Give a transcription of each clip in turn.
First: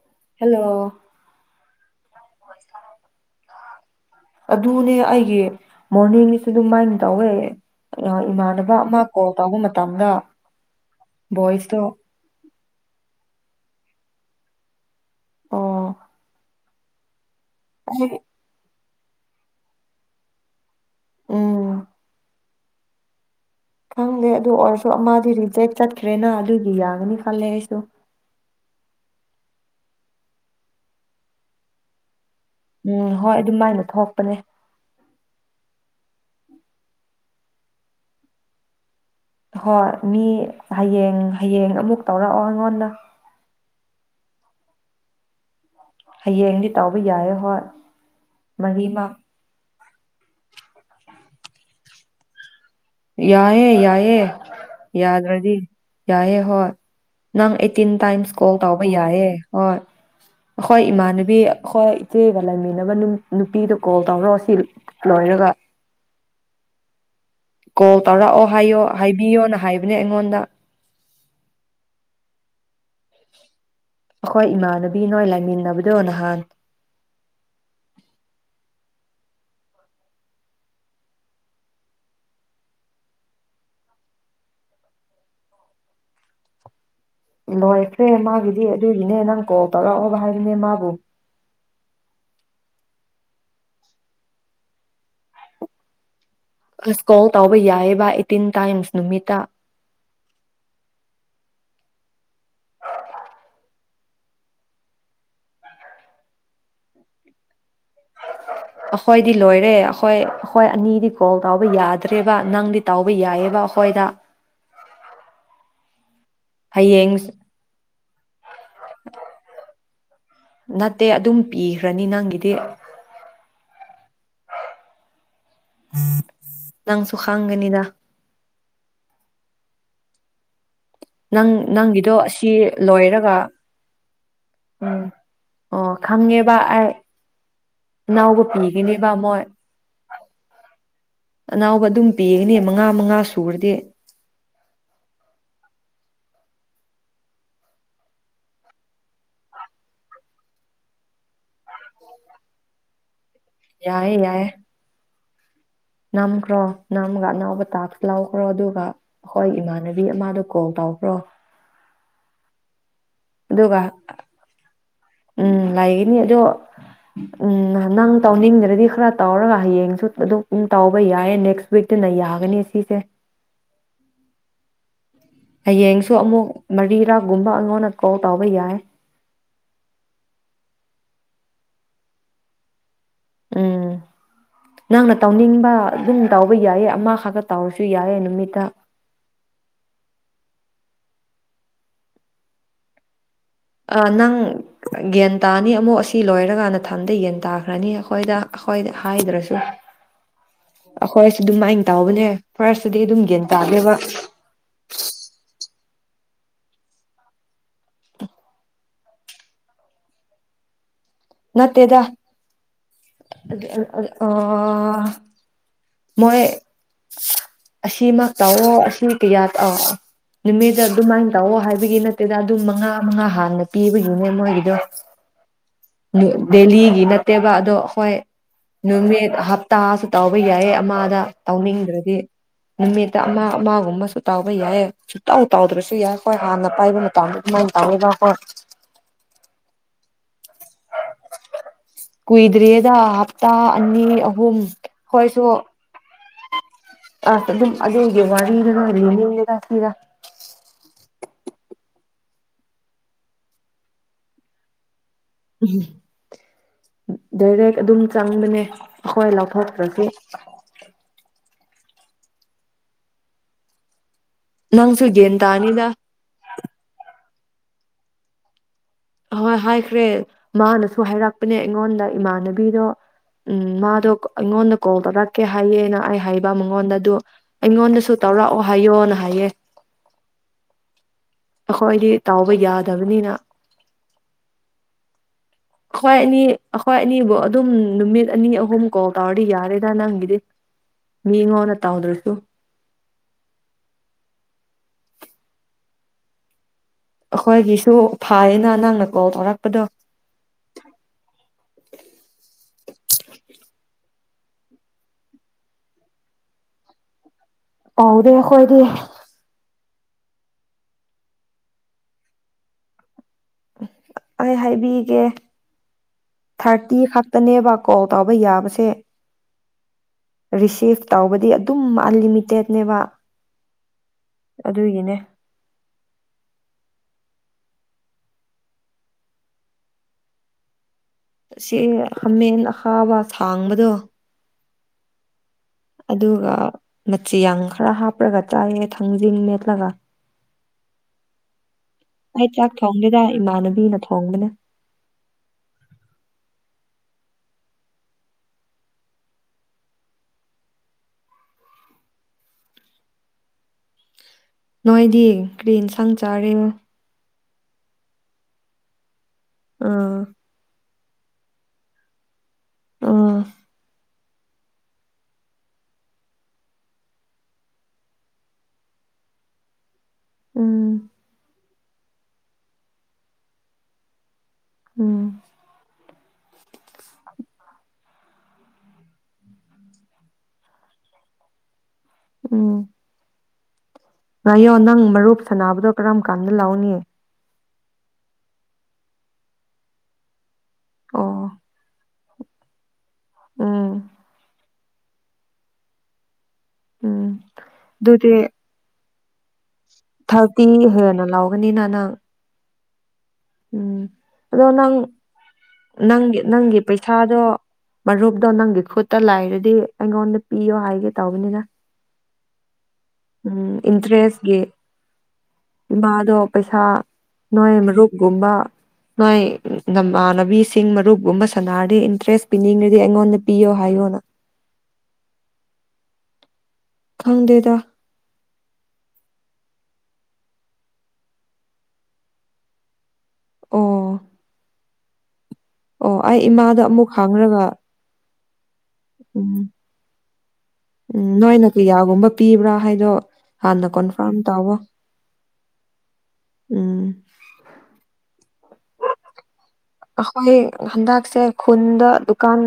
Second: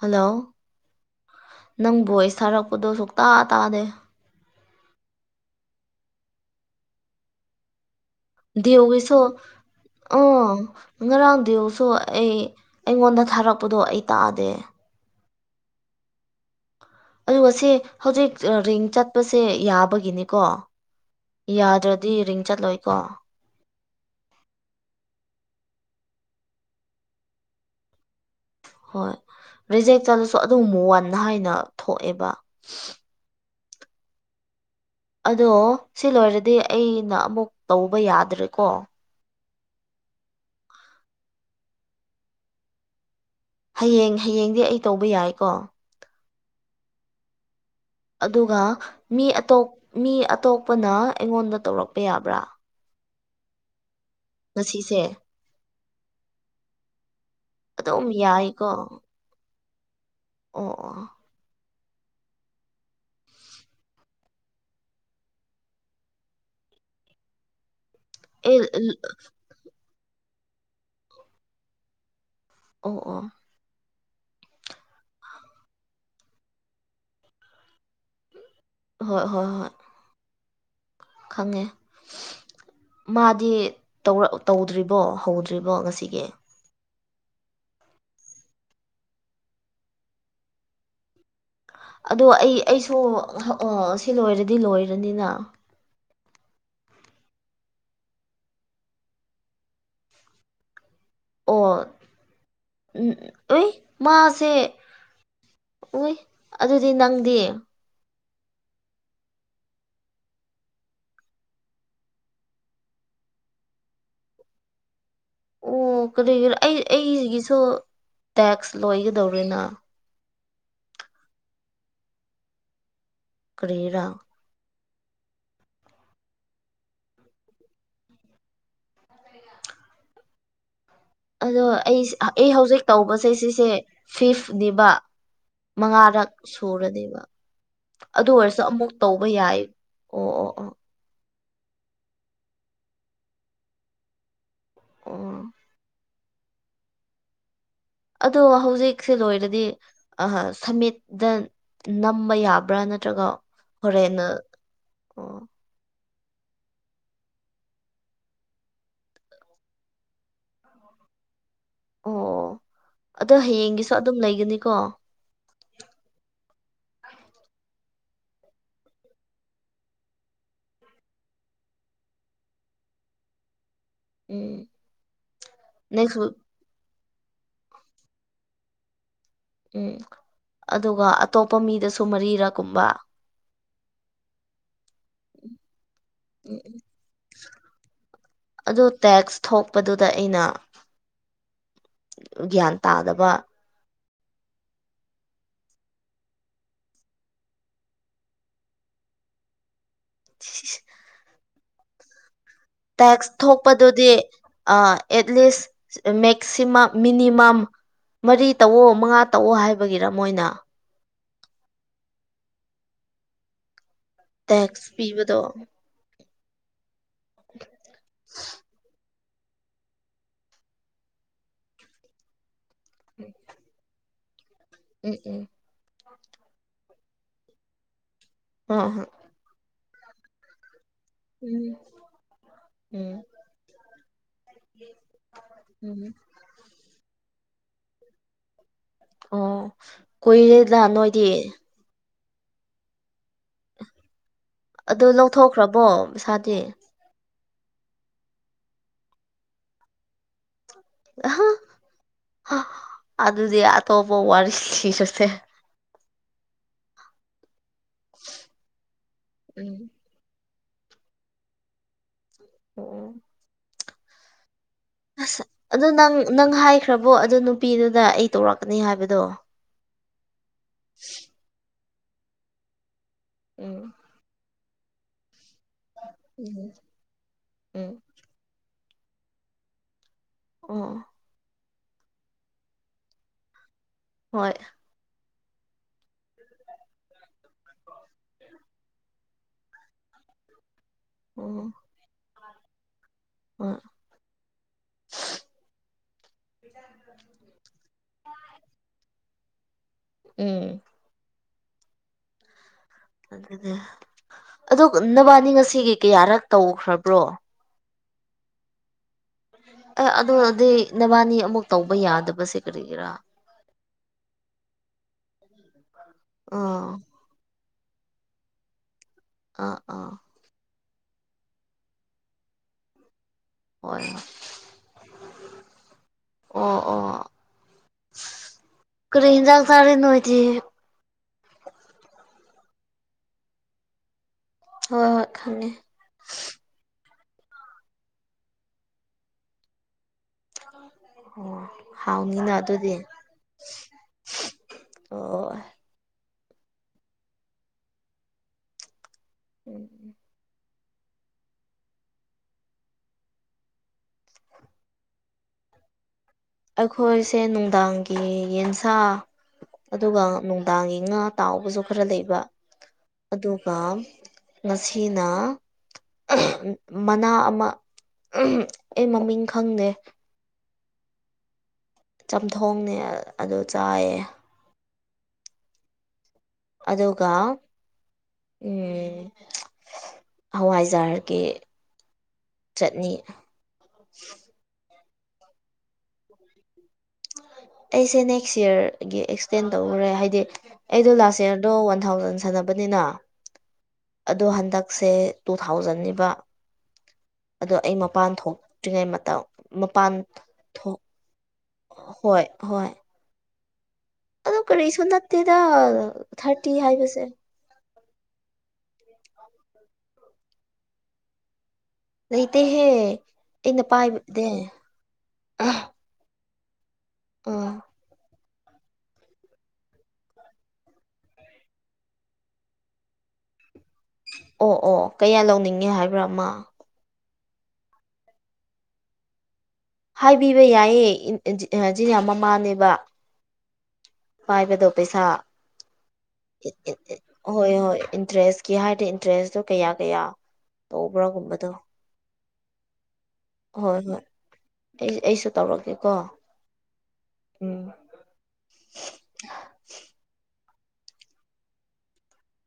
Hello ꯅꯪ voice ꯊꯥꯔꯛꯄꯗꯣ ꯁꯨꯛꯇꯥ ꯇꯥꯗꯦ ꯑꯗꯨꯅꯦ ꯑꯩꯒꯤ ꯃꯣꯔꯅꯤꯡꯅꯤꯁꯨ ꯑꯗꯨꯝ ꯃꯥꯏ ꯇꯧꯋꯦ ꯑ ꯏꯃꯥꯟꯅꯕ ꯑꯃ ꯗꯦꯌꫭꯒꯤꯁꯨ ꯀꯣꯜ ꯇꯧꯕ ꯃꯇꯝꯗ ꯑ ꯉꯔꯥꯡ ꯚꯣꯏꯁꯇꯣ ꯗꯦꯌꫭꯁꯨ ꯑꯩ ꯑꯩꯉꯣꯟꯗ ꯊꯥꯔꯛꯄꯗꯣ ꯑꯩ ꯇꯥꯗꯦ꯫ ꯑꯣ ꯑꯗꯨꯒ ꯁꯤ ꯑꯩ ꯍꯧꯖꯤꯛ ꯔꯤꯡ ꯆꯠꯄꯁꯦ ꯌꯥꯕꯒꯤꯅꯤꯀꯣ ꯎꯝ ꯌꯥꯗ꯭ꯔꯗꯤ ꯔꯤꯡ ꯆꯠꯂꯣꯏꯀꯣ ꯈꯪꯗꯦ ꯑꯗꯨ ꯑꯣꯏꯔꯁꯨ ꯑꯃꯗꯤ ꯔꯤꯖꯦꯛ ꯆꯠꯈ꯭ꯔꯦꯅ ꯑꯗꯨꯒꯤ ꯌꯥꯒꯅꯤ ꯈꯜꯂꯦ ꯑꯩꯁꯨ ꯍꯣꯏ ꯔꯤꯖꯦꯛ ꯆꯠꯂꯁꯨ ꯑꯗꯨꯝ ꯋꯥꯟ ꯍꯥꯏꯅ ꯊꯣꯛꯑꯦꯕ ꯎꯝ ꯍꯣꯏ ꯑꯗꯨ ꯃꯥꯏꯅ ꯊꯣꯛꯄꯅꯦ ꯑꯗꯣ ꯁꯤ ꯂꯣꯏꯔꯗꯤ ꯑꯩꯅ ꯑꯃꯨꯛ ꯇꯧꯕ ꯌꯥꯗ꯭ꯔꯦꯀꯣ ꯍꯣꯏ ꯃꯤ ꯍꯌꯦꯡ ꯍꯌꯦꯡ ꯑꯃꯨꯛ ꯇꯧꯔꯛꯑꯣ ꯑꯩꯉꯣꯟꯗ ꯍꯌꯦꯡ ꯍꯌꯦꯡꯗꯤ ꯑꯩ ꯇꯧꯕ ꯌꯥꯏꯀꯣ ꯍꯌꯦꯡꯗꯤ ꯇꯧꯕ ꯌꯥꯏ ꯍꯣꯏ ꯑꯗꯨꯒ ꯃꯔꯤꯃꯛ ꯃꯤ ꯑꯇꯣꯞ ꯃꯤ ꯑꯇꯣꯞꯄꯅ ꯑꯩꯉꯣꯟꯗ ꯇꯧꯔꯛꯄ ꯌꯥꯕ꯭ꯔꯥ ꯌꯥꯏꯑꯦ ꯌꯥꯏꯑꯦ ꯉꯁꯤꯁꯦ ꯌꯥꯗ꯭ꯔꯗꯤ ꯌꯥꯏꯑꯦ ꯍꯣꯏ ꯅꯪ ꯑꯩꯠ ꯇꯤꯟ ꯑꯗꯨꯝ ꯇꯥꯏꯝꯁ ꯀꯣꯜ ꯌꯥꯏꯀꯣ ꯇꯧꯕ ꯌꯥꯏꯑꯦ ꯍꯣꯏ ꯑꯣ ꯑꯈꯣꯏ ꯑꯣ ꯏꯃꯥꯟꯅꯕꯤ ꯈꯣꯏ ꯏꯆꯦꯒ ꯂꯩꯃꯤꯟꯅꯕ ꯅꯨ ꯅꯨꯄꯤꯗꯨ ꯀꯣꯜ ꯇꯧꯔꯣ ꯁꯤ ꯂꯣꯏꯔꯒ ꯀꯣꯜ ꯇꯧꯔꯛꯑꯣ ꯑꯦ ꯍꯥꯏꯌꯣ ꯏꯜ- ꯍꯥꯏꯕꯤꯌꯣꯅ ꯍꯥꯏꯕꯅꯦ ꯑꯩꯉꯣꯟꯗ ꯑꯣ ꯑꯣ ꯑꯩꯈꯣꯏ ꯏꯃꯥꯟꯅꯕꯤ ꯅꯣꯏ ꯂꯥꯏꯃꯤꯟꯅꯕꯗꯣ ꯅꯍꯥꯟ ꯍꯣꯏ ꯍꯣꯏ ꯍꯣꯏ ꯈꯪꯉꯦ ꯃꯥꯗꯤ ꯇꯧꯔꯛ ꯇꯧꯗ꯭ꯔꯤꯕꯣ ꯍꯧꯗ꯭ꯔꯤꯕꯣ ꯉꯁꯤꯒꯤ ꯂꯣꯏꯈ꯭ꯔꯦ ꯃꯥꯒꯤꯗꯤ ꯑꯗꯨꯏꯒꯤꯅꯦ ꯅꯪ ꯀꯣꯜ ꯇꯧꯔꯛꯑꯣꯕ ꯍꯥꯏꯕꯅꯦ ꯃꯥꯕꯨ ꯑꯗꯣ ꯑꯩ ꯑꯩꯁꯨ [unintelligible] ꯁꯤ ꯂꯣꯏꯔꯗꯤ ꯂꯣꯏꯔꯅꯤꯅ ꯑꯁ ꯀꯣꯜ ꯇꯧꯕ ꯌꯥꯏꯑꯕ ꯑꯩꯠꯇꯤꯟ ꯇꯥꯏꯝꯁ ꯅꯨꯃꯤꯠꯇ ꯑꯣ ꯎꯝ ꯎꯏ ꯃꯥꯁꯦ ꯎꯏ ꯑꯗꯨꯗꯤ ꯅꯪꯗꯤ [inaudible] ꯑꯈꯣꯏꯗꯤ ꯂꯣꯏꯔꯦ ꯑꯈꯣꯏ ꯑꯈꯣꯏ ꯑꯅꯤꯗꯤ ꯀꯣꯜ ꯇꯧꯕ ꯌꯥꯗ꯭ꯔꯦꯕ ꯅꯪꯗꯤ ꯇꯥꯎꯕ ꯌꯥꯏꯑꯕ ꯑꯈꯣꯏꯗ ꯑꯣ ꯀꯔꯤꯒꯤꯔ ꯑꯩ ꯍꯌꯦꯡ ꯑꯩꯁꯤꯒꯤꯁꯨ ꯇꯦꯛꯁ ꯂꯣꯏꯒꯗꯧꯔꯦꯅ ꯅꯠꯇꯦ ꯑꯗꯨꯝ ꯄꯤꯈ꯭ꯔꯅꯤ ꯅꯪꯒꯤꯗꯤ ꯀꯔꯤꯔꯥ ꯅꯪꯁꯨ ꯈꯪꯒꯅꯤꯗ ꯑꯗꯣ ꯅꯪ ꯑꯩ ꯅꯪꯒꯤꯗꯣ ꯑꯩ ꯑꯁꯤ ꯍꯧꯖꯤꯛ ꯇꯧꯕꯁꯦ ꯂꯣꯏꯔꯒ ꯁꯤꯁꯦ ꯐꯤꯐꯅꯤꯕ ꯎꯝ ꯑꯣ ꯃꯉꯥꯔꯛ ꯈꯪꯉꯦꯕ ꯑꯩ ꯁꯨꯔꯅꯤꯕ ꯑꯗꯨ ꯑꯅꯥꯎꯕ ꯑꯣꯏꯔꯁꯨ ꯑꯃꯨꯛ ꯄꯤꯒꯅꯦꯕ ꯇꯧꯕ ꯃꯣꯏ ꯌꯥꯏ ꯑꯣ ꯑꯣ ꯑꯣ ꯑꯅꯧꯕ ꯑꯗꯨꯝ ꯄꯤꯒꯅꯤ ꯃꯉꯥ ꯃꯉꯥ ꯁꯨꯔꯗꯤ ꯑꯣ ꯑꯗꯣ ꯍꯧꯖꯤꯛꯁꯦ ꯂꯣꯏꯔꯗꯤ [unintelligible] ꯁꯃꯤꯠ ꯗꯟ ꯅꯝꯕ ꯌꯥꯕ꯭ꯔꯥ ꯅꯠꯇ꯭ꯔꯒ ꯌꯥꯏꯌꯦ ꯍꯣꯔꯦꯟꯅ ꯌꯥꯏꯌꯦ ꯑꯣ ꯅꯝꯈ꯭ꯔꯣ ꯅꯝꯃꯒ ꯑꯅꯧꯕ ꯇꯥꯛꯁ ꯂꯧꯈ꯭ꯔꯣ ꯑꯗꯨꯒ ꯑꯈꯣꯏ ꯏꯃꯥꯟꯅꯕꯤ ꯑꯃꯗꯣ ꯀꯣꯜ ꯇꯧꯈ꯭ꯔꯣ ꯑꯣ ꯑꯗꯣ ꯑꯗꯨꯒ ꯍꯌꯦꯡꯒꯤꯁꯨ ꯑꯗꯨꯝ ꯂꯩꯒꯅꯤꯀꯣ ꯎꯝ ꯂꯩꯒꯅꯤ ꯑꯗꯣ ꯎꯝ ꯅꯪ ꯇꯧꯅꯤꯡꯗ꯭ꯔꯗꯤ ꯈꯔ ꯇꯧꯔꯒ ꯍꯌꯦꯡꯁꯨ ꯑꯗꯨꯝ ꯇꯧꯕ ꯌꯥꯏꯌꯦ ꯅꯦꯛꯁ ꯇ꯭ꯋꯤꯠꯇꯅ ꯌꯥꯒꯅꯤ ꯁꯤꯁꯦ ꯎꯝ ꯍꯌꯦꯡꯁꯨ ꯅꯦꯛꯁ ꯋꯤꯛ ꯑꯃꯨꯛ ꯃꯔꯤꯔꯛꯒꯨꯝꯕ ꯑꯩꯉꯣꯟꯗ ꯀꯣꯜ ꯇꯧꯕ ꯌꯥꯏ ꯎꯝ ꯑꯗꯨꯒ ꯑꯇꯣꯞꯄ ꯃꯤꯗꯁꯨ ꯃꯔꯤꯔꯛ ꯀꯨꯝꯕ ꯎꯝ ꯅꯪꯅ ꯇꯧꯅꯤꯡꯕ ꯑꯗꯨꯝ ꯇꯧꯕ ꯎꯝ ꯌꯥꯏꯌꯦ ꯑꯃꯈꯛꯇ ꯇꯧꯔꯁꯨ ꯌꯥꯏꯌꯦ ꯅꯨꯃꯤꯠꯇ ꯑꯗꯣ ꯇꯦꯛꯁ ꯊꯣꯛꯄꯗꯨꯗ ꯑꯩꯅ ꯒ꯭ꯌꯥꯟ ꯇꯥꯗꯕ ꯑꯥ ꯅꯪ ꯒꯌ꯭ꯥꯟ ꯇꯥꯅꯤ ꯑꯃꯨꯛ ꯑꯁꯤ ꯂꯣꯏꯔꯀꯥꯟꯗ ꯊꯟꯗ ꯌꯥꯟ ꯇꯥꯈ꯭ꯔꯅꯤ ꯑꯩꯈꯣꯏꯗ ꯑꯩꯈꯣꯏ ꯍꯥꯏꯗ꯭ꯔꯁꯨ [inaudible] ꯑꯈꯣꯏꯁꯨ ꯗꯨꯃꯥꯏꯟ ꯇꯥꯎꯕꯅꯦ ꯐꯥꯔꯁꯇꯗꯤ ꯑꯗꯨꯝ ꯒ꯭ꯌꯥꯟ ꯇꯥꯗꯦꯕ ꯑ ꯑꯦꯠꯂꯤꯁ ꯃꯦꯛꯁꯤꯃꯝ ꯃꯤꯅꯤꯃꯝ ꯃꯔꯤ ꯇꯧꯑꯣ ꯃꯉꯥ ꯇꯧꯑꯣ ꯍꯥꯏꯕꯒꯤꯔꯥ ꯃꯣꯏꯅ ꯅꯠꯇꯦꯗ ꯇꯦꯛꯁ ꯄꯤꯕꯗꯣ ꯃꯣꯏ ꯑꯁꯤꯃꯛ ꯇꯧꯑꯣ ꯑꯁꯤ ꯀꯌꯥꯠ ꯑ ꯅꯨꯃꯤꯠꯗ ꯑꯗꯨꯃꯥꯏꯅ ꯇꯧꯑꯣ ꯍꯥꯏꯕꯒꯤ ꯅꯠꯇꯦꯗ ꯑꯗꯨꯝ ꯃꯉꯥ ꯃꯉꯥ ꯍꯥꯟꯅ ꯄꯤꯕ ꯕꯅꯦ ꯃꯣꯏꯒꯤꯗꯣ ꯎꯝ ꯎꯝ ꯗꯦꯂꯤꯒꯤ ꯅꯠꯇꯦꯕ ꯑꯗꯣ ꯍꯣꯏ ꯍꯣꯏ ꯅꯨꯃꯤꯠ ꯍꯞꯇꯥꯁꯨ ꯇꯧꯕ ꯌꯥꯏ ꯑꯃꯥꯗ ꯍꯣꯏ ꯇꯧꯅꯤꯡꯗ꯭ꯔꯗꯤ ꯅꯨꯃꯤꯠꯇ ꯎꯝ ꯑꯃ ꯑꯃꯒꯨꯝꯕꯁꯨ ꯇꯥꯎꯕ ꯌꯥꯏꯌꯦ ꯁꯨꯇꯧ ꯇꯥꯎꯗ꯭ꯔꯁꯨ ꯎꯝ ꯎꯝ ꯌꯥꯏ ꯈꯣꯏ ꯍꯥꯟꯅ ꯄꯥꯏꯕ ꯃꯇꯝꯗ ꯑꯗꯨꯃꯥꯏꯟ ꯇꯧꯋꯦꯕꯀꯣ ꯑꯣ ꯀꯨꯏꯔꯦꯗ ꯅꯣꯏꯗꯤ ꯀꯨꯏꯗ꯭ꯔꯤꯌꯦꯗ ꯍꯞꯇꯥ ꯑꯅꯤ ꯑꯍꯨꯝ ꯈꯣꯏꯁꯨ ꯕꯣꯝ ꯄꯩꯁꯥꯗꯤ ꯑꯁ ꯑꯗꯨꯝ ꯑꯗꯨꯒꯤ ꯋꯥꯔꯤꯗꯨꯅ ꯂꯤꯅꯤꯡꯔꯦꯗ ꯀꯔ꯭ꯤꯔ꯭ꯥ ꯑꯗꯨꯗꯤ ꯑꯇꯣꯞꯄ ꯋꯥꯔꯤ ꯂꯤꯔꯁꯦ ꯎꯝ ꯗꯥꯏꯔꯦꯛ ꯑꯗꯨꯝ ꯆꯪꯕꯅꯦ ꯑꯩꯈꯣꯏ ꯎꯝ ꯂꯧꯊꯣꯛꯈꯇꯔ꯭ꯁꯨ ꯑꯣ ꯅꯪꯁꯨ ꯒ꯭ꯌꯥꯟ ꯑꯁ ꯇꯥꯅꯤꯗ ꯑꯗꯨ ꯅꯪ ꯅꯪ ꯍꯥꯏꯈ꯭ꯔꯕꯣ ꯑꯗꯨ ꯅꯨꯄꯤꯗꯨꯗ ꯑꯩ ꯇꯧꯔꯛꯀꯅꯤ ꯍꯥꯏꯕꯗꯣ ꯍꯣꯏ ꯍꯥꯏꯈ꯭ꯔꯦ ꯃꯥꯅꯁꯨ ꯍꯥꯏꯔꯛꯄꯅꯦ ꯑꯩꯉꯣꯟꯗ ꯏꯃꯥꯟꯅꯕꯤꯗꯣ ꯎꯝ ꯃꯥꯗꯣ ꯑꯩꯉꯣꯟꯗ ꯀꯣꯜ ꯇꯧꯔꯛꯀꯦ ꯍꯥꯏꯌꯦꯅ ꯑꯩ ꯍꯥꯏꯕ ꯎꯝ ꯃꯉꯣꯟꯗ ꯑꯗꯨ ꯎꯝ ꯑꯩꯉꯣꯟꯗꯁꯨ ꯇꯧꯔꯥꯛꯑꯣ ꯍꯥꯏꯌꯣꯅ ꯍꯥꯏꯌꯦ ꯑꯣ ꯑꯈꯣꯏꯗꯤ ꯇꯥꯎꯕ ꯌꯥꯗꯕꯅꯤꯅ ꯍꯣꯏ ꯑꯩꯈꯣꯏ ꯑꯅꯤ ꯑꯈꯣꯏ ꯑꯅꯤꯕꯨ ꯑꯗꯨꯝ ꯅꯨꯃꯤꯠ ꯑꯅꯤ ꯑꯍꯨꯝ ꯀꯣꯜ ꯇꯧꯔꯗꯤ ꯌꯥꯔꯦꯗ ꯅꯪꯒꯤꯗꯤ ꯎꯝ ꯃꯤꯉꯣꯟꯗ ꯇꯧꯗ꯭ꯔꯁꯨ [inaudible] [inaudible] ꯑꯩꯈꯣꯏꯒꯤꯁꯨ ꯐꯥꯏꯌꯦꯅ ꯅꯪꯅ ꯀꯣꯜ ꯇꯧꯔꯛꯄꯗꯣ ꯎꯝ ꯑꯗꯨꯗꯤ ꯑꯗꯣ ꯅꯕꯥꯅꯤ ꯉꯁꯤꯒꯤ ꯀꯌꯥꯔꯛ ꯇꯧꯈ꯭ꯔꯕ꯭ꯔꯣ ꯇꯧꯗꯦ ꯑꯩ ꯈꯣꯏꯗꯤ ꯑꯦ ꯑꯗꯨꯗꯤ ꯅꯕꯥꯅꯤ ꯑꯃꯨꯛ ꯇꯧꯕ ꯌꯥꯗꯕꯁꯦ ꯀꯔꯤꯒꯤꯔꯥ ꯑꯩ ꯍꯥꯏꯕꯤꯒꯦ ꯑꯥ ꯊꯔꯇꯤ ꯈꯛ ꯇꯅꯦꯕ ꯀꯣꯜ ꯇꯥꯎꯕ ꯌꯥꯕꯁꯦ ꯑꯥ ꯑꯥ ꯔꯤꯁꯤꯞ ꯇꯧꯕꯗꯤ ꯑꯗꯨꯝ ꯑꯟꯂꯤꯃꯤꯇꯦꯠꯅꯦꯕ ꯍꯣꯏ ꯍꯣꯏ ꯑꯗꯨꯒꯤꯅꯦ ꯑꯣ ꯑꯣ ꯀꯔꯤ ꯌꯦꯟꯖꯥꯡ ꯆꯥꯔꯤꯅꯣꯏꯗꯤ ꯁꯦ ꯍꯥꯃꯦꯟ ꯑꯈꯥꯕ ꯁꯥꯡꯕꯗꯣ ꯍꯣꯏ ꯍꯣꯏ ꯈꯪꯉꯦ ꯑꯗꯨꯒ ꯃꯆꯤꯌꯥꯡ ꯈꯔ ꯍꯥꯞꯄꯒ ꯆꯥꯏꯑ ꯊꯥꯡꯖꯤꯡ ꯃꯦꯠꯂꯒ ꯑ ꯑꯣ ꯑꯩ ꯍꯥꯎꯅꯤꯅ ꯆꯥꯛ ꯑꯗꯨꯗꯤ ꯊꯣꯡꯗꯦꯗ ꯏꯃꯥꯟꯅꯕꯤꯅ ꯊꯣꯡꯕꯅꯦ ꯑꯣ ꯎꯝ ꯎꯝ ꯅꯣꯏꯗꯤ ꯀ꯭ꯔꯤ ꯑꯦꯟꯁꯪ ꯆꯥꯔꯦ꯫ ꯑꯩꯈꯣꯏꯁꯦ ꯅꯨꯡꯗꯥꯡꯒꯤ ꯌꯦꯟꯁꯥ ꯑꯗꯨꯒ ꯑꯥ ꯅꯨꯡ ꯗꯥꯡꯒꯤ ꯉꯥ ꯇꯥꯎꯕꯁꯨ ꯈꯔ ꯂꯩꯕ ꯑꯗꯨꯒ ꯉꯁꯤꯅ ꯃꯅꯥ ꯑꯃ ꯑꯩ ꯃꯃꯤꯡ ꯈꯪꯗꯦ ꯎꯝ ꯆꯝꯊꯣꯡꯅꯦ ꯑꯗꯨ ꯆꯥꯏꯌꯦ ꯎꯝ ꯑꯗꯨꯒ ꯎꯝ ꯍꯋꯥꯏꯖꯥꯔꯒꯤ ꯎꯝ ꯆꯠꯅꯤ ꯉꯥꯏꯌꯣ ꯅꯪ ꯃꯔꯨꯞ ꯁꯥꯟꯅꯕꯗꯣ ꯀꯔꯝ ꯀꯥꯟꯗ ꯂꯥꯎꯅꯤ ꯑꯩꯁꯦ ꯅꯦꯛꯁ ꯌꯥꯔꯒꯤ ꯑꯦꯛꯁꯇꯦꯟ ꯇꯧꯈ꯭ꯔꯦ ꯍꯥꯏꯗꯤ ꯑꯩꯗꯣ ꯑꯣ ꯂꯥꯁ ꯑꯌꯥꯔ ꯑꯗꯣ ꯋꯥꯟ ꯊꯥꯎꯖꯟ ꯁꯥꯟꯅꯕꯅꯤꯅ ꯎꯝ ꯑꯗꯣ ꯍꯟꯗꯛꯁꯦ ꯇꯨ ꯊꯥꯎꯖꯟꯅꯤꯕ ꯎꯝ ꯑꯗꯣ ꯑꯩ ꯃꯄꯥꯟ ꯑꯗꯨꯗꯤ ꯊꯣꯛꯇ꯭ꯔꯤꯉꯩ ꯃꯇꯝ ꯃꯄꯥꯟ ꯊꯥꯔꯇꯤ ꯊꯣꯛ ꯍꯦꯟꯅ ꯂꯧꯒꯅꯤꯅ ꯅꯪ ꯍꯣꯏ ꯍꯣꯏ ꯎꯝ ꯑꯗꯨ ꯑꯗꯣ ꯅꯪ ꯀꯔꯤꯁꯨ ꯅꯠꯇꯦꯗ ꯅꯪꯒꯤ ꯊꯥꯔꯇꯤ ꯅꯪꯒꯤ ꯍꯥꯏꯕꯁꯦ ꯄꯩꯁꯥꯗꯣ ꯃꯔꯨꯞꯇꯣ ꯅꯪꯒꯤ ꯈꯨꯠꯇ ꯂꯥꯏꯔꯗꯤ ꯑꯩꯉꯣꯟꯗ ꯄꯤꯌꯣ ꯍꯥꯏꯒꯦ ꯇꯧꯕꯅꯤꯗ ꯂꯩꯇꯦꯍꯦ ꯎꯝ ꯑꯩꯅ ꯄꯥꯏꯕꯗꯤ ꯏꯟꯇ꯭ꯔꯦꯁꯀꯤ ꯑ ꯏꯕꯥꯗꯣ ꯄꯩꯁꯥ ꯑꯥ ꯅꯣꯏ ꯃꯔꯨꯞꯒꯨꯝꯕ ꯅꯣꯏ ꯅꯃꯥꯟꯅꯕꯤꯁꯤꯡ ꯃꯔꯨꯞꯒꯨꯝꯕ ꯁꯥꯟꯅꯔꯗꯤ ꯏꯟꯇꯔꯦꯁ ꯄꯤꯅꯤꯡꯉꯗꯤ ꯑꯩꯉꯣꯟꯗ ꯄꯤꯌꯣ ꯍꯥꯏꯌꯣꯅ ꯑꯣ ꯑꯣ ꯀꯌꯥ ꯂꯧꯅꯤꯡꯉꯦ ꯍꯥꯏꯕ꯭ꯔꯥ ꯃ ꯈꯪꯗꯦꯗ ꯍꯥꯏꯕꯤꯕ ꯌꯥꯏꯌꯦ ꯑ ꯖꯤꯅꯥ ꯃꯃꯥꯅꯦꯕ ꯑꯣ ꯐꯏꯕꯗꯣ ꯄꯩꯁꯥ ꯑꯣ ꯑꯩ ꯏꯃꯥꯗ ꯑꯃꯨꯛ ꯈꯥꯡꯔꯒ ꯍꯣꯏ ꯏꯟꯇꯔꯦꯁꯀꯤ ꯍꯥꯏꯗꯤ ꯏꯟꯇꯔꯦꯁꯇꯣ ꯀꯌꯥ ꯀꯌꯥ ꯎꯝ ꯅꯣꯏꯅ ꯇꯧꯕ꯭ꯔꯥꯒꯨꯝꯕꯗꯣ ꯀꯌꯥꯒꯨꯝꯕ ꯄꯤꯕ꯭ꯔꯥ ꯍꯥꯏꯗꯣ ꯍꯥꯟꯅ ꯍꯣꯏ ꯍꯣꯏ ꯀꯣꯟꯐꯥꯔꯝ ꯇꯥꯎꯋꯣ ꯑꯩ ꯑꯩꯁꯨ ꯇꯧꯔꯛꯀꯦꯀꯣ ꯎꯝ ꯎꯝ ꯑꯩꯈꯣꯏ ꯍꯟꯗꯛꯁꯦ ꯈꯨꯟꯗ ꯗꯨꯀꯥꯟ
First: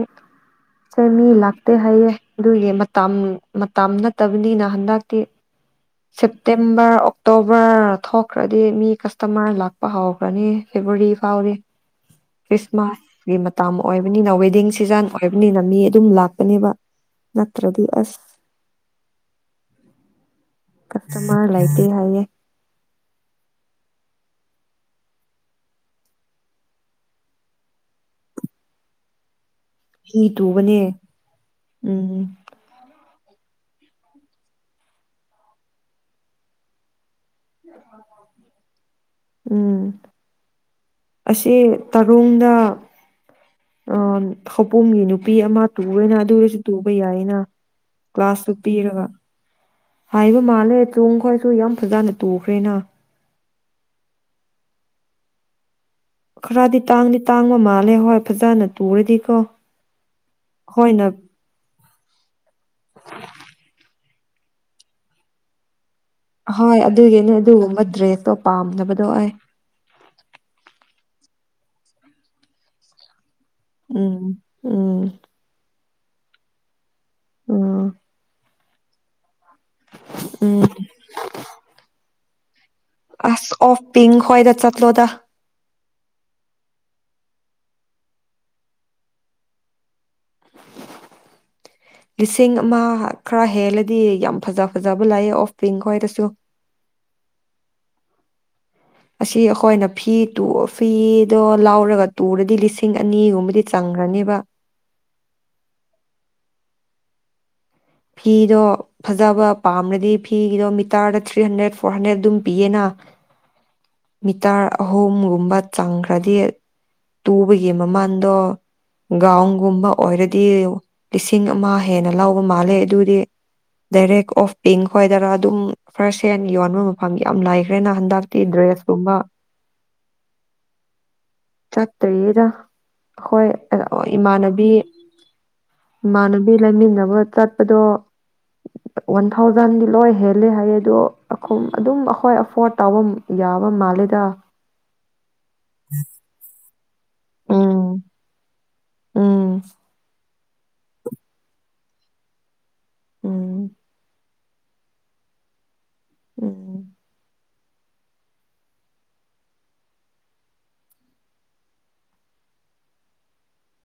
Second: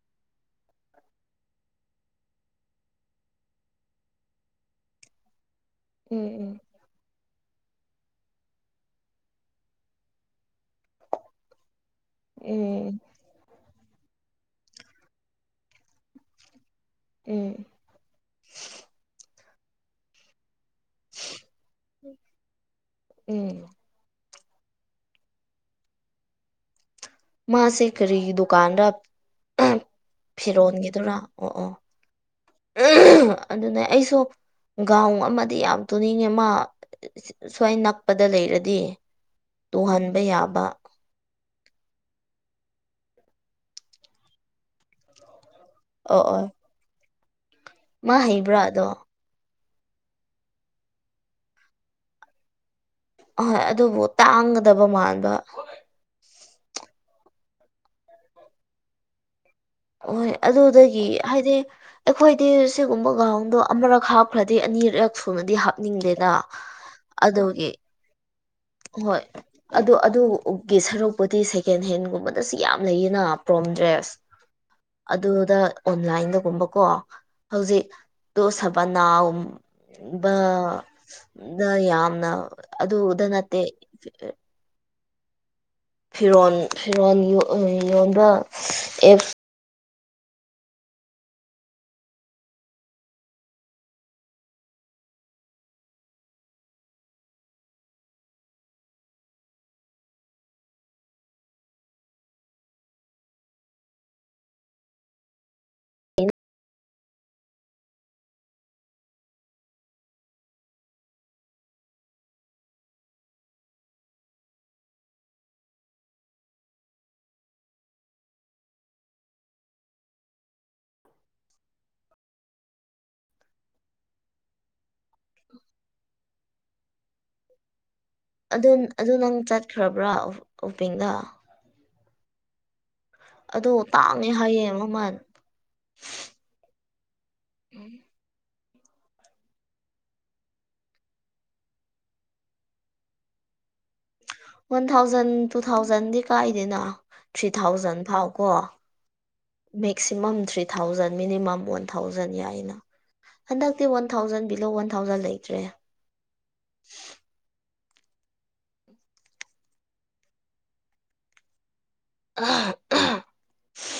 ꯁꯦ ꯃꯤ ꯂꯥꯛꯇꯦ ꯍꯥꯏꯌꯦ ꯑꯗꯨꯒꯤ ꯃꯇꯝ ꯃꯇꯝ ꯅꯠꯇꯕꯅꯤꯅ ꯍꯟꯗꯛꯇꯤ [inaudible] ꯁꯦꯞꯇꯦꯝꯕꯔ ꯑꯣꯛꯇꯣꯕꯔ ꯊꯣꯛꯈ꯭ꯔꯗꯤ ꯃꯤ ꯀꯁꯇꯃꯔ ꯂꯥꯛꯄ ꯍꯧꯈ꯭ꯔꯅꯤ ꯐꯦꯕꯋꯥꯔꯤ ꯐꯥꯎꯗꯤ ꯎꯝ ꯎꯝ ꯈ꯭ꯔꯤꯁꯃꯥꯁꯀꯤ ꯃꯇꯝ ꯑꯣꯏꯕꯅꯤꯅ ꯋꯦꯗꯤꯡ ꯁꯤꯖꯟ ꯑꯣꯏꯕꯅꯤꯅ ꯃꯤ ꯑꯗꯨꯝ ꯂꯥꯛꯒꯅꯤꯕ ꯎꯝ ꯅꯠꯇ꯭ꯔꯗꯤ ꯑꯁ ꯀꯥꯁꯇꯥꯔꯃꯥꯔ ꯂꯩꯇꯦ ꯍꯥꯏꯌꯦ ꯑꯦ ꯃꯥꯁꯦ ꯀꯔꯤꯒꯤ ꯗꯨꯀꯥꯟꯗ ꯐꯤ ꯇꯨꯕꯅꯦ ꯐꯤꯔꯣꯟꯒꯤꯗꯨꯔꯥ ꯑꯣ ꯑꯣ ꯎꯝ ꯑꯗꯨꯅ ꯑꯩꯁꯨ ꯒꯥꯎꯟ ꯑꯃꯗꯤ ꯌꯥꯝ ꯇꯨꯅꯤꯡꯉꯦ ꯃꯥ ꯁ꯭ꯋꯥꯏ ꯅꯛꯄꯗ ꯂꯩꯔꯗꯤ ꯎꯝ ꯇꯨꯍꯟꯕ ꯌꯥꯕ ꯑꯁꯤ ꯇꯥꯔꯨꯡꯗ ꯈꯧꯕꯨꯝꯒꯤ ꯅꯨꯄꯤ ꯑꯃ ꯇꯨꯋꯦꯅ ꯑꯣ ꯑꯗꯨ ꯑꯣ ꯑꯣꯏꯔꯁꯨ ꯇꯨꯕ ꯌꯥꯏꯌꯦꯅ ꯃꯥ ꯀ꯭ꯂꯥꯁꯇ ꯍꯩꯕ꯭ꯔꯥ ꯑꯗꯣ ꯄꯤꯔꯒ ꯍꯥꯏꯕ ꯃꯥꯜꯂꯦ ꯆꯨꯡ ꯈꯣꯏꯁꯨ ꯌꯥꯝ ꯐꯖꯅ ꯇꯨꯈ꯭ꯔꯦꯅ ꯍꯣꯏ ꯑꯗꯨꯕꯨ ꯇꯥꯡꯒꯗꯕ ꯃꯥꯟꯕ ꯈꯔꯗꯤ ꯇꯥꯡꯗꯤ ꯇꯥꯡꯕ ꯃꯥꯜꯂꯦ ꯍꯣꯏ ꯐꯖꯅ ꯇꯨꯔꯗꯤꯀꯣ ꯍꯣꯏ ꯑꯗꯨꯗꯒꯤ ꯍꯣꯏꯅ ꯍꯥꯏꯗꯤ ꯑꯩꯈꯣꯏꯗꯤ ꯁꯤꯒꯨꯝꯕ ꯒ꯭ꯔꯥꯎꯟꯗꯣ ꯑꯃꯔꯛ ꯍꯥꯞꯄ ꯈꯔꯗꯤ ꯑꯅꯤꯔꯛ ꯁꯨꯅꯗꯤ ꯍꯥꯞ ꯍꯥꯞꯅꯤꯡꯗꯦꯅ ꯍꯣꯏ ꯑꯗꯨꯒꯤꯅꯦ ꯑꯗꯨꯒꯤ ꯑꯗꯨꯒꯨꯝꯕ ꯗ꯭ꯔꯦꯁꯇꯣ ꯄꯥꯝꯗꯕꯗꯣ ꯑꯩ ꯑꯣ ꯑꯗꯨꯒꯤ ꯁꯔꯨꯛꯄꯨꯗꯤ ꯁꯦꯀꯦꯟ ꯍꯦꯟꯒꯨꯝꯕꯗꯁꯨ ꯌꯥꯝ ꯂꯩꯌꯦꯅ ꯄ꯭ꯔꯣꯝ ꯗ꯭ꯔꯦꯁ ꯎꯝ ꯎꯝ ꯑꯗꯨꯗ ꯑꯣꯟꯂꯥꯏꯟꯗꯒꯨꯝꯕ ꯀꯣ ꯍꯧꯖꯤꯛ ꯎꯝ ꯇꯣ ꯁꯕꯅꯥꯎ ꯕ ꯎꯝ ꯌꯥꯝꯅ ꯑꯗꯨꯗ ꯑꯁ ꯑꯣꯐ ꯄꯤꯡ ꯈ꯭ꯣꯏꯗ ꯆꯠꯂꯣꯗ ꯐꯤꯔꯣꯜ ꯐꯤꯔꯣꯜ ꯌꯣꯟꯕ ꯑꯦꯞ [inaudible] ꯂꯤꯁꯤꯡ ꯑꯃ ꯈꯔ ꯍꯦꯜꯂꯗꯤ ꯌꯥꯝ ꯐꯖ ꯐꯖꯕ ꯂꯩꯑꯦ ꯑꯣꯐ ꯄꯤꯡ ꯍꯣꯏꯗꯁꯨ ꯑꯁꯤ ꯑꯩꯈꯣꯏꯅ ꯐꯤ ꯐꯤꯗꯣ ꯂꯥꯎꯔꯒ ꯇꯨꯔꯗꯤ ꯂꯤꯁꯤꯡ ꯑꯅꯤꯒꯨꯝꯕꯗꯤ ꯆꯪꯈ꯭ꯔꯅꯦꯕ ꯐꯤꯗꯣ ꯐꯖꯕ ꯄꯥꯝꯅꯗꯤ ꯐꯤꯒꯤꯗꯣ ꯃꯤꯇꯔꯗ ꯊ꯭ꯔꯤ ꯍꯟꯗ꯭ꯔꯦꯠ ꯐꯣꯔ ꯍꯟꯗ꯭ꯔꯦꯠ ꯑꯗꯨꯝ ꯄꯤꯌꯦꯅ ꯃꯤꯇꯔ ꯑꯍꯨꯝꯒꯨꯝꯕ ꯆꯪꯈ꯭ꯔꯗꯤ ꯇꯨꯕꯒꯤ ꯃꯃꯥꯟꯗꯣ ꯒꯥꯎꯟꯒꯨꯝꯕ ꯑꯣꯏꯔꯗꯤ ꯂꯤꯁꯤꯡ ꯑꯃ ꯍꯦꯟꯅ ꯂꯧꯕ ꯃꯥꯜꯂꯦ ꯑꯗꯨꯗꯤ ꯗꯥꯏꯔꯦꯛ ꯑꯣꯐ ꯄꯤꯡ ꯈꯣꯏꯗꯔ ꯑꯗꯨꯝ ꯐꯥꯔꯁ ꯍꯦꯟ ꯌꯣꯟꯕ ꯃꯐꯝ ꯌꯥꯝ ꯂꯩꯈ꯭ꯔꯦꯅ ꯍꯟꯗꯛ ꯑꯗꯨ ꯑꯗꯨ ꯅꯪ ꯆꯠꯈ꯭ꯔꯕ꯭ꯔꯥ ꯑꯣꯐꯄꯦꯡꯗ ꯆꯠꯇ꯭ꯔꯤꯗ ꯑꯩꯈꯣꯏ ꯑꯗꯣ ꯇꯥꯡꯉꯦ ꯏꯃꯥꯟꯅꯕꯤ ꯍꯥꯏꯌꯦ ꯃꯃꯜ ꯏꯃꯥꯟꯅꯕꯤ ꯂꯩꯃꯤꯟꯅꯕ ꯆꯠꯄꯗꯣ ꯋꯥꯟ ꯊꯥꯎꯖꯟꯗꯤ ꯂꯣꯏ ꯍꯦꯜꯂꯦ ꯍꯥꯏꯌꯦ ꯑꯗꯣ ꯑꯗꯨꯝ ꯑꯩꯈꯣꯏ ꯑꯦꯐꯣꯔꯠ ꯇꯧꯕ ꯌꯥꯕ ꯃꯥꯜꯂꯦꯗ ꯋꯥꯟ ꯊꯥꯎꯖꯟ ꯇꯨ ꯊꯥꯎꯖꯟꯗꯤ ꯀꯥꯏꯗꯅꯣ ꯊ꯭ꯔꯤ ꯊꯥꯎꯖꯟ ꯎꯝ ꯐꯥꯎ ꯀꯣ ꯎꯝ maximum three thousand minimum one thousand ꯌꯥꯏꯅ ꯎꯝ ꯍꯟꯗꯛꯇꯤ one thousand below one thousand ꯂꯩꯇ꯭ꯔꯦ ꯎꯝ ꯑ ꯑ [unintelligible]